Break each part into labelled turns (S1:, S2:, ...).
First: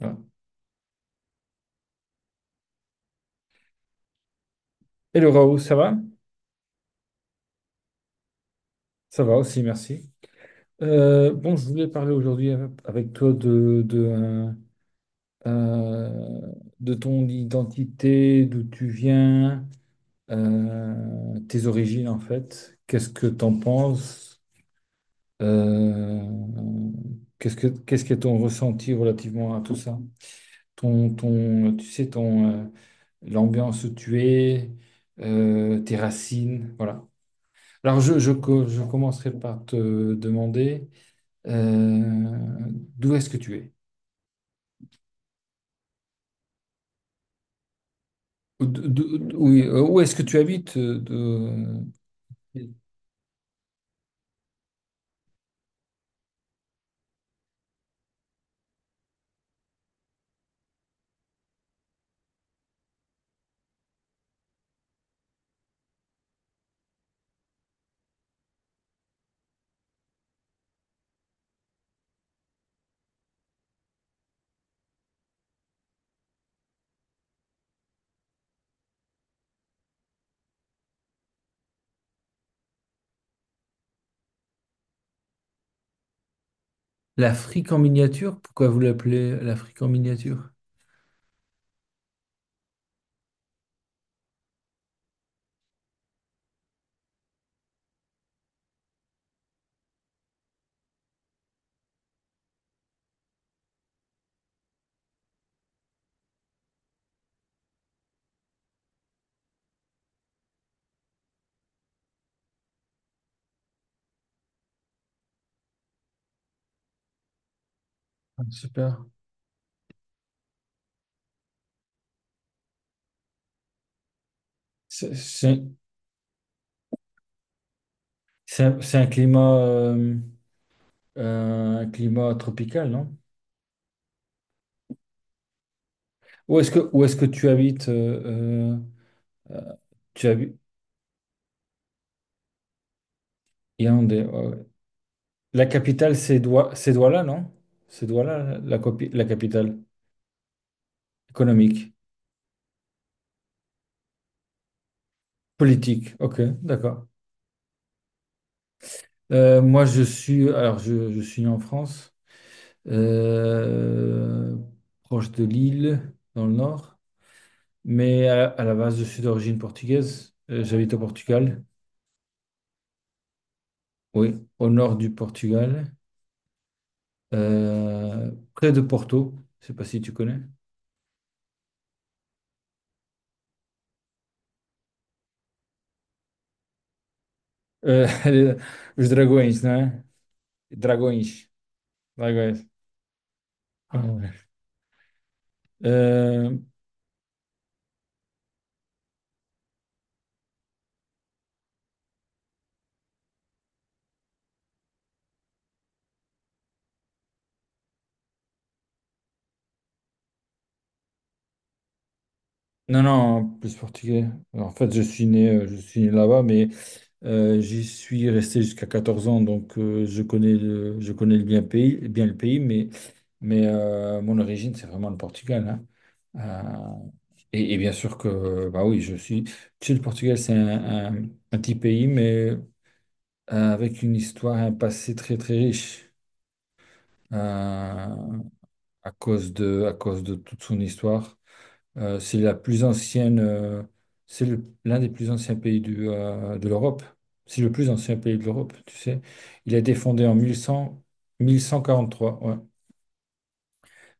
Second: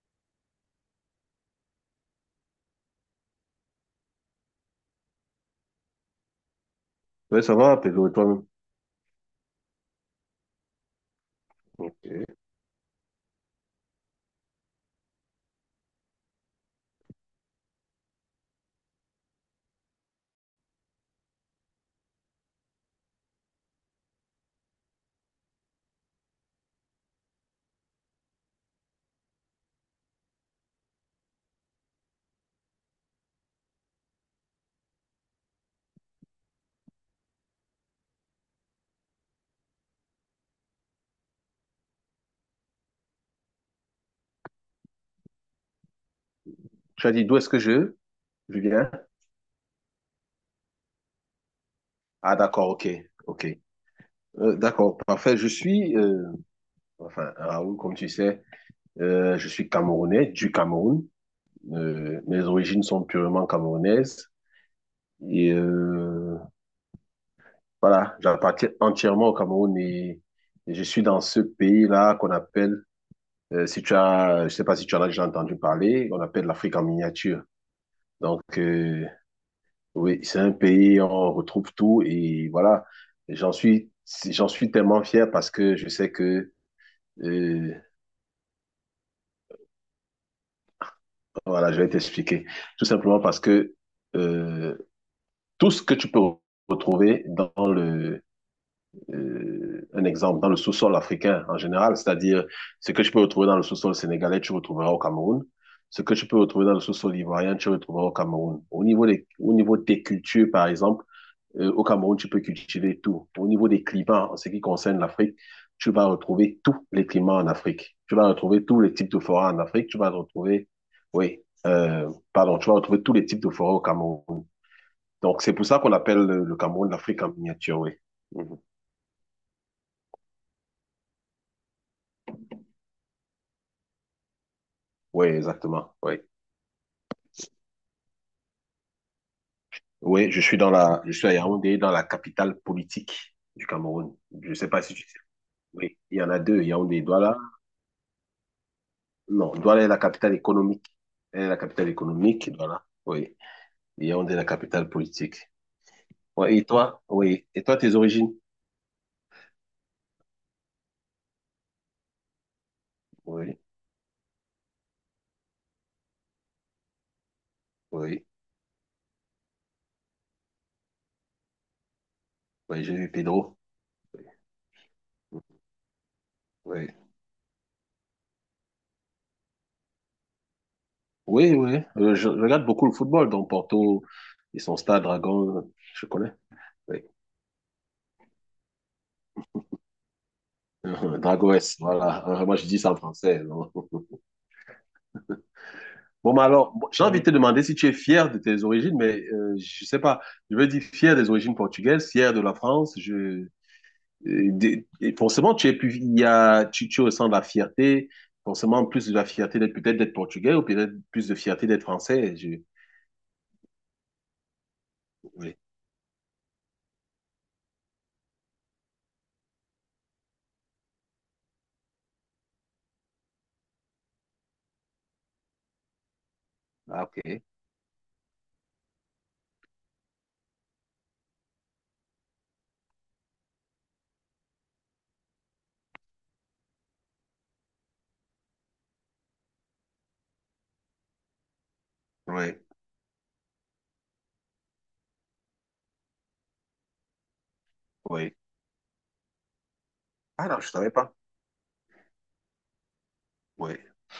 S1: Voilà. Hello Raoult, ça va?
S2: Oui, ça va, Pedro, et toi-même?
S1: Ça va aussi, merci. Bon, je voulais parler
S2: Ok.
S1: aujourd'hui avec toi de, euh, de ton identité, d'où tu viens, tes origines en fait. Qu'est-ce que t'en penses? Euh, qu'est-ce que ton ressenti relativement à tout ça? Tu sais, l'ambiance où tu es, tes racines, voilà. Alors, je commencerai par te demander euh, d'où est-ce que tu es?
S2: Tu as dit d'où est-ce que je
S1: Ou d-
S2: viens?
S1: d'où- d'où- Oui, où est-ce que tu habites?
S2: Ah, d'accord, ok, ok. D'accord, parfait. Je suis, enfin, Raoul, comme tu sais, je suis Camerounais, du Cameroun. Mes origines sont purement camerounaises. Et voilà, j'appartiens entièrement au Cameroun et je suis dans ce pays-là qu'on appelle, si tu as, je sais pas si tu en as déjà entendu parler, on appelle l'Afrique en miniature. Donc, oui, c'est un pays, on retrouve tout et voilà, j'en suis, j'en suis tellement fier parce que je sais que,
S1: L'Afrique
S2: euh,
S1: en miniature? Pourquoi vous l'appelez l'Afrique en miniature?
S2: voilà, je vais t'expliquer. Tout simplement parce que euh, tout ce que tu peux retrouver un exemple, dans le sous-sol africain en général, c'est-à-dire ce que tu peux retrouver dans le sous-sol sénégalais, tu retrouveras au Cameroun. Ce que tu peux retrouver dans le sous-sol ivoirien, tu retrouveras au Cameroun. Au niveau des cultures, par exemple, au Cameroun, tu peux cultiver tout. Au niveau des climats, en ce qui concerne l'Afrique, tu vas retrouver tous les climats en Afrique. Tu vas
S1: Ah,
S2: retrouver tous les
S1: super.
S2: types de forêts en Afrique. Oui, pardon, tu vas retrouver tous les types de forêts au Cameroun.
S1: C'est
S2: Donc, c'est
S1: c'est-
S2: pour ça qu'on appelle le Cameroun l'Afrique en miniature, oui. Mhm.
S1: c'est un climat tropical, non?
S2: Oui, exactement. Oui.
S1: Où est-ce que tu habites? Euh, euh, Tu
S2: Oui,
S1: habites
S2: je suis à Yaoundé, dans la capitale politique du Cameroun.
S1: Yaoundé, ouais,
S2: Je
S1: ouais.
S2: sais pas si tu sais.
S1: La
S2: Oui,
S1: capitale,
S2: il y en a deux,
S1: C'est
S2: Yaoundé et
S1: Douala,
S2: Douala.
S1: non? C'est Douala, la
S2: Non,
S1: capitale.
S2: Douala est la capitale économique. Elle est la capitale
S1: Économique,
S2: économique, Douala. Oui. Yaoundé, est la capitale politique.
S1: politique, ok,
S2: Ouais, et toi?
S1: d'accord.
S2: Oui. Et toi, tes origines?
S1: Moi, je suis né en France,
S2: Oui,
S1: euh, proche de Lille, dans le nord,
S2: oui.
S1: mais à la base, je suis d'origine portugaise. J'habite au Portugal,
S2: Oui, j'ai vu Pedro.
S1: oui, au nord du Portugal,
S2: Oui.
S1: près de Porto. Je sais pas si tu connais.
S2: Oui, oui. Je regarde beaucoup le football, donc Porto et son stade Dragon, je connais. Oui.
S1: Euh, os Dragões, non? Dragões,
S2: Dragos, voilà. Moi,
S1: Dragões.
S2: je dis ça en français. Non.
S1: Ah ouais.
S2: Bon, mais
S1: Euh,
S2: alors, bon, j'ai envie de te demander si tu es fier de tes origines, mais je sais pas. Je veux dire fier des origines portugaises, fier de la France. Je et forcément, tu es plus, il y a, tu ressens de la fierté, forcément plus de la fierté d'être peut-être d'être portugais ou peut-être plus de fierté d'être français. Je,
S1: non, non, plus portugais. En fait,
S2: oui.
S1: je suis né là-bas, mais j'y suis resté jusqu'à 14 ans, donc je connais le bien pays, bien le pays, mais mon origine, c'est vraiment le Portugal, hein.
S2: Ah,
S1: Euh,
S2: ok.
S1: et bien sûr que, bah oui, je suis. Tu sais, le Portugal, un petit pays, mais avec une histoire, un passé très très riche, euh, à cause de toute son histoire. Euh, c'est la
S2: Oui,
S1: plus ancienne, euh, c'est l'un des plus anciens pays de l'Europe. C'est le plus ancien
S2: oui.
S1: pays de l'Europe, tu sais. Il a été fondé en
S2: Ah non, je savais
S1: 1100,
S2: pas.
S1: 1143, ouais.
S2: Oui,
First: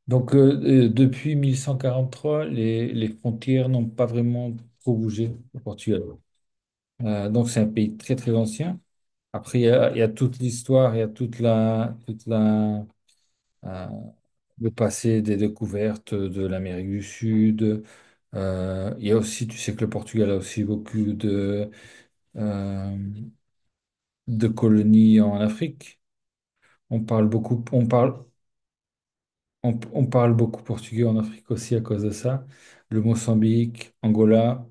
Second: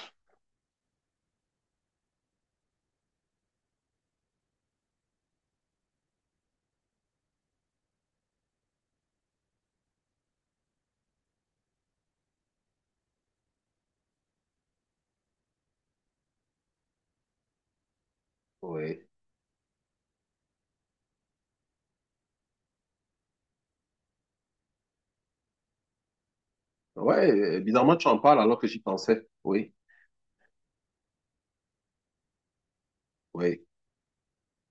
S1: Donc, depuis 1143, les frontières n'ont pas vraiment trop bougé au Portugal. Donc, c'est un pays très, très ancien. Après, il y a toute l'histoire, il y a euh, de passer des découvertes de l'Amérique du Sud.
S2: oui.
S1: Il y a aussi, tu sais que le Portugal a aussi beaucoup euh, de colonies en Afrique. On parle
S2: Ouais,
S1: beaucoup, on
S2: bizarrement, tu en
S1: parle,
S2: parles alors que j'y pensais. Oui,
S1: on parle beaucoup portugais en Afrique aussi à cause de ça. Le
S2: oui.
S1: Mozambique, Angola.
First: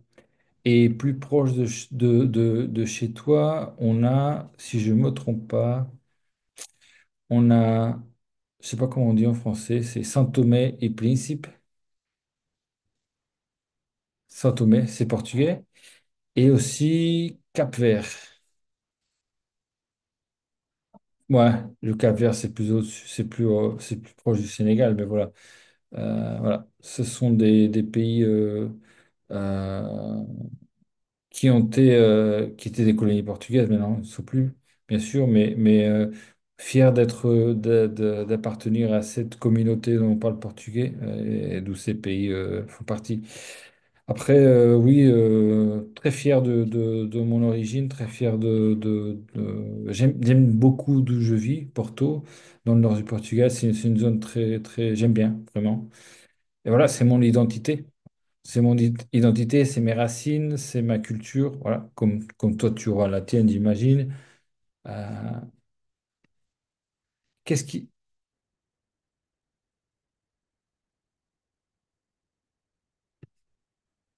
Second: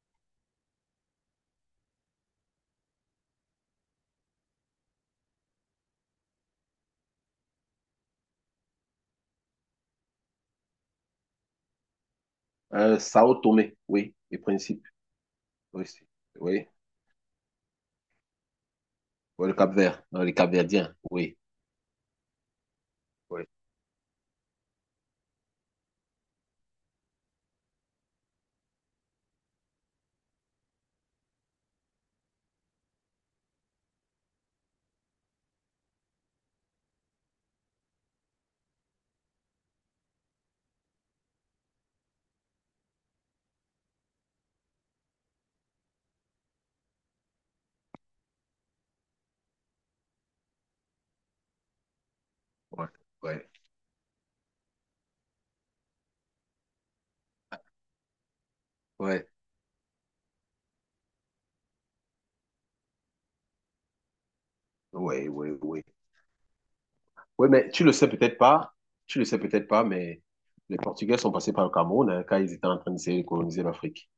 S1: Et plus proche de, ch- de chez toi, on a, si je ne me trompe pas, on a, je sais pas comment on dit en français, c'est Saint-Thomé et Principe.
S2: Sao Tomé, oui, les
S1: Saint-Thomé,
S2: principes.
S1: c'est portugais.
S2: Oui, c'est-
S1: Et
S2: oui.
S1: aussi Cap-Vert.
S2: Ouais, le Cap-Vert, non les Cap-Verdiens. Oui,
S1: Ouais, le Cap-Vert,
S2: oui,
S1: c'est plus proche du Sénégal, mais voilà. Voilà. Ce sont des pays euh, qui ont été, qui étaient des colonies portugaises, mais non, ils ne sont plus, bien sûr, mais fiers d'être, d'appartenir à cette communauté dont on parle portugais, et d'où ces pays font partie. Après, oui, très fier de mon origine, très fier J'aime, j'aime beaucoup d'où je vis, Porto, dans le
S2: oui,
S1: nord du
S2: oui, oui,
S1: Portugal. C'est une zone très, très... J'aime bien, vraiment. Et voilà, c'est mon identité.
S2: ouais,
S1: Identité, c'est mes racines, c'est ma culture. Voilà, comme toi, tu auras la tienne, j'imagine. Euh,
S2: ouais, ouais. Oui, oui, oui. Oui,
S1: Qu'est-ce
S2: mais tu
S1: qui...
S2: le sais peut-être pas, tu le sais peut-être pas, mais les Portugais sont passés par le Cameroun hein, quand ils étaient en train d'essayer de coloniser l'Afrique.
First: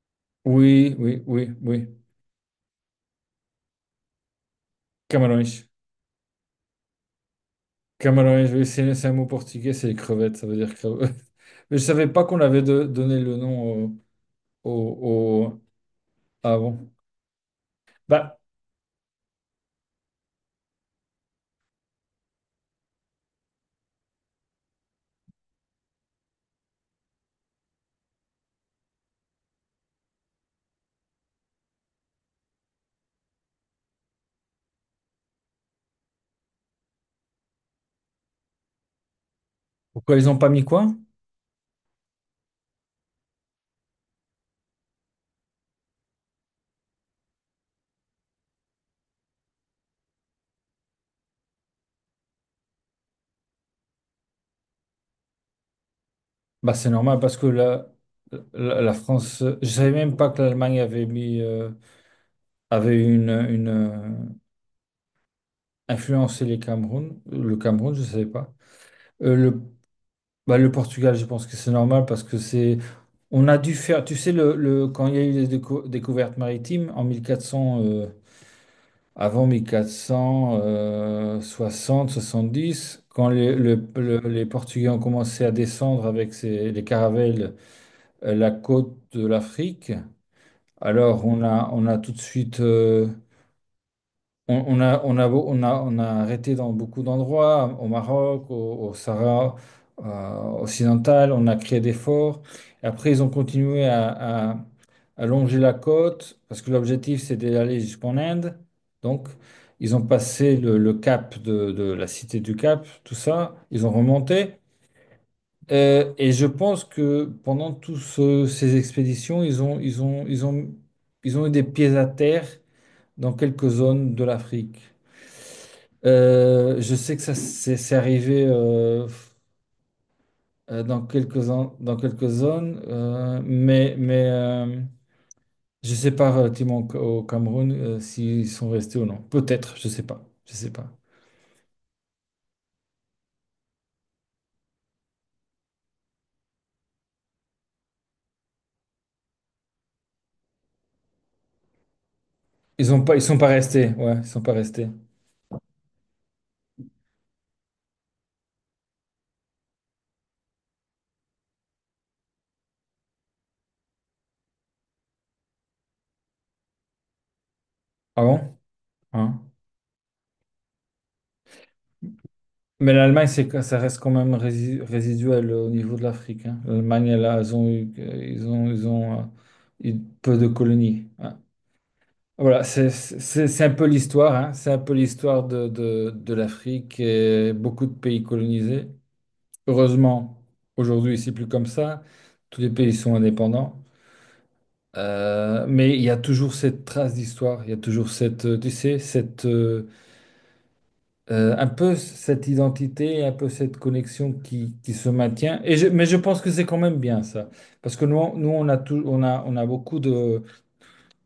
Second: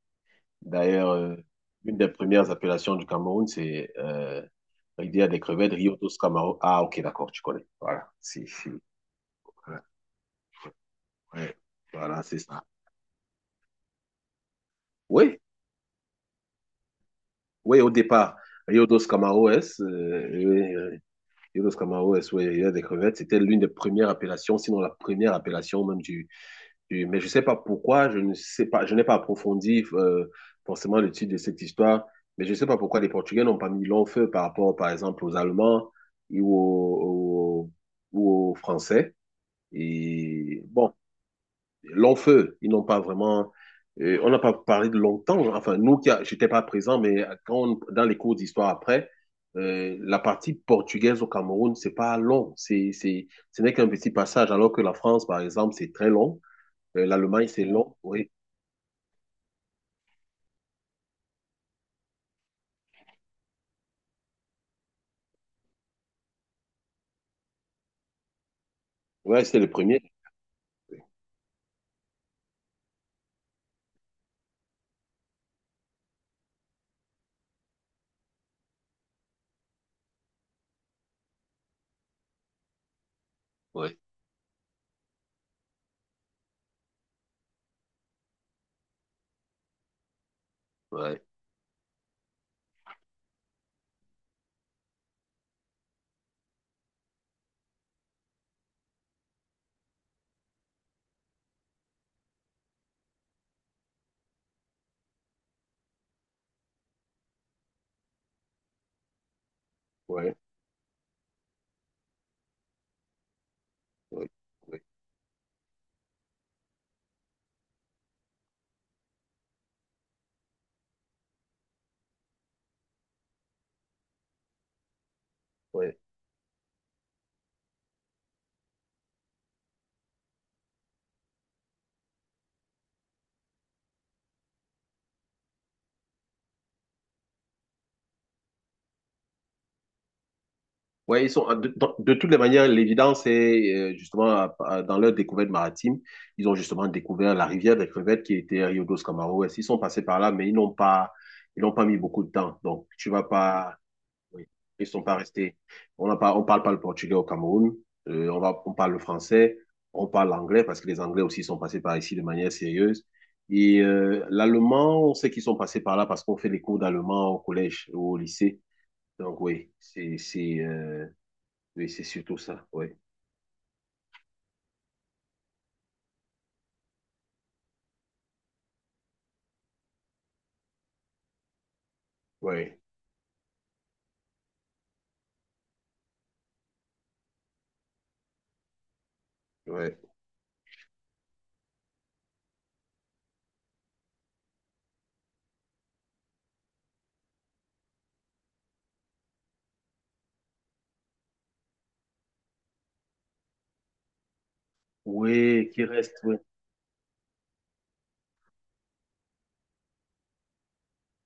S1: Oui,
S2: D'ailleurs,
S1: oui, oui, oui.
S2: une des premières appellations du Cameroun, c'est Rivière des
S1: Camarões.
S2: crevettes, Rio dos Camaro. Ah, ok, d'accord, tu connais. Voilà, si.
S1: Camarões, oui, c'est un mot portugais,
S2: Voilà,
S1: c'est les crevettes, ça veut dire crevettes.
S2: ouais,
S1: Mais je savais
S2: voilà,
S1: pas
S2: c'est
S1: qu'on avait
S2: ça.
S1: donné le nom,
S2: Oui,
S1: au, au- ah bon.
S2: oui, au départ,
S1: Bah,
S2: Rio dos Camaroes, Rio dos Camaroes, oui, Rivière des crevettes, c'était l'une des premières appellations, sinon la première appellation même du, Et- mais je ne sais pas pourquoi, je ne sais pas, je n'ai pas approfondi forcément le titre de cette histoire, mais je ne sais pas pourquoi les Portugais n'ont pas mis long feu par rapport, par exemple, aux Allemands ou ou aux Français.
S1: pourquoi ils n'ont pas
S2: Et
S1: mis
S2: bon,
S1: quoi?
S2: long feu, ils n'ont pas vraiment. On n'a pas parlé de longtemps. Enfin, nous, qui a- j'étais pas présent, mais quand on- dans les cours d'histoire après, la partie portugaise au Cameroun, c'est pas long. Ce n'est qu'un petit passage, alors que la France, par exemple, c'est très long.
S1: Bah, c'est normal parce que
S2: L'Allemagne, c'est long, oui.
S1: la France. Je savais même pas que l'Allemagne avait mis avait une influencé les Cameroun. Le Cameroun, je savais pas. Euh,
S2: Ouais, c'est
S1: le,
S2: le premier.
S1: Bah, le Portugal, je pense que c'est normal parce que c'est. On a dû faire. Tu sais, quand il y a eu les découvertes maritimes en 1400. Avant 1460, 70, quand
S2: Ouais,
S1: les Portugais ont commencé à descendre avec les caravelles la côte de l'Afrique,
S2: ouais,
S1: alors on a tout de suite, on a, on a arrêté dans beaucoup d'endroits, au Maroc, au Sahara occidental, on a créé des forts. Après, ils ont continué à allonger la côte, parce que l'objectif, c'est d'aller jusqu'en Inde. Donc, ils ont
S2: ouais,
S1: passé le cap de la cité du Cap, tout ça, ils ont
S2: ouais,
S1: remonté.
S2: ouais.
S1: Et je pense que pendant toutes ces expéditions, ils ont eu des pieds à terre dans quelques zones de l'Afrique.
S2: Ouais,
S1: Je sais que ça c'est arrivé dans quelques, dans quelques zones, mais je sais pas relativement au au Cameroun s'ils sont restés ou non. Peut-être, je sais pas. Je sais pas.
S2: ouais, ils sont, de, dans- de toutes les manières, l'évidence est justement à- dans leur découverte maritime, ils ont justement découvert la rivière des crevettes qui était Rio dos Camaroes. Ils sont passés par là, mais ils n'ont pas mis beaucoup de temps. Donc,
S1: Ils ont
S2: tu
S1: pas, ils
S2: vas
S1: sont pas
S2: pas,
S1: restés. Ouais, ils sont
S2: oui.
S1: pas restés.
S2: Ils sont pas restés. On n'a pas, on parle pas le portugais au Cameroun. On parle le français. On parle l'anglais parce que les Anglais aussi sont passés par ici de manière sérieuse. Et l'allemand, on sait qu'ils sont passés par là parce qu'on fait des cours d'allemand au collège ou au
S1: Ah bon?
S2: lycée.
S1: Hein?
S2: Donc oui, oui, c'est surtout ça. Oui,
S1: Mais l'Allemagne, ça reste quand même résiduel au niveau de l'Afrique, hein. L'Allemagne, là, ils ont eu peu de colonies, hein. Voilà,
S2: oui,
S1: c'est un peu l'histoire, hein. C'est un peu l'histoire de l'Afrique et beaucoup de pays colonisés.
S2: oui.
S1: Heureusement, aujourd'hui, c'est plus comme ça. Tous les pays sont indépendants. Mais il y a toujours cette trace d'histoire, il y a toujours tu sais, un peu cette identité, un peu cette connexion qui se maintient.
S2: Oui,
S1: Et
S2: qui
S1: mais je
S2: reste, oui.
S1: pense que c'est quand même bien ça, parce que nous on a tout, on a beaucoup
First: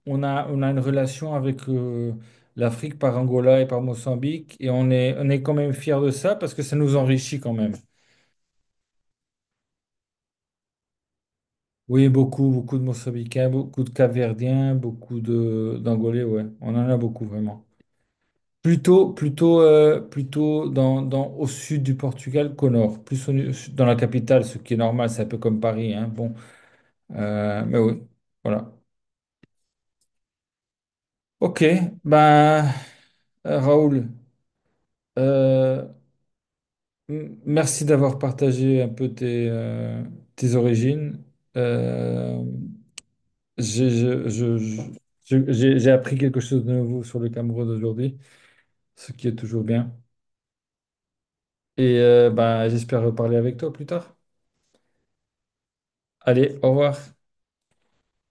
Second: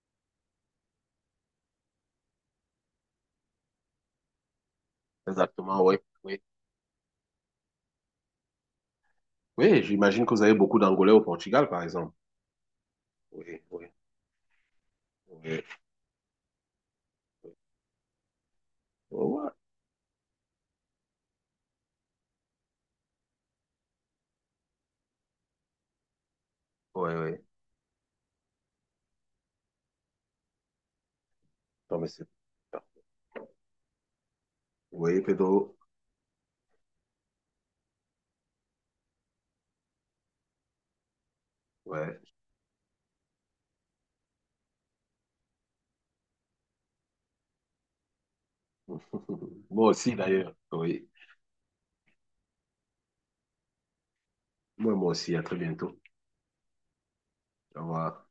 S1: on a une relation avec l'Afrique par Angola et par Mozambique, et on est quand même
S2: Exactement, oui,
S1: fiers de ça
S2: oui.
S1: parce que ça nous enrichit quand même.
S2: Oui, j'imagine que vous avez beaucoup d'Angolais au Portugal, par
S1: Oui,
S2: exemple.
S1: beaucoup, beaucoup de Mozambicains,
S2: Oui,
S1: beaucoup
S2: oui,
S1: de Capverdiens, beaucoup
S2: oui.
S1: de d'Angolais, ouais, on en a beaucoup
S2: Oui,
S1: vraiment. Plutôt,
S2: oui.
S1: plutôt, euh, dans au sud du Portugal qu'au nord. Dans la capitale, ce qui est normal, c'est un peu comme Paris, hein. Bon,
S2: Ouais, ouais, ouais.
S1: Mais oui, voilà. Ok,
S2: Non, mais c'est
S1: ben, Raoul,
S2: Oui, Pedro.
S1: euh, merci d'avoir partagé un peu tes, tes origines.
S2: Ouais.
S1: Euh, j'ai je- j'ai- J'ai appris quelque chose de nouveau sur le Cameroun aujourd'hui, ce qui est toujours
S2: Moi
S1: bien.
S2: aussi, d'ailleurs. Oui.
S1: Et ben, j'espère reparler avec toi plus tard.
S2: Moi, moi aussi. À très bientôt.
S1: Allez, au revoir.
S2: Au revoir.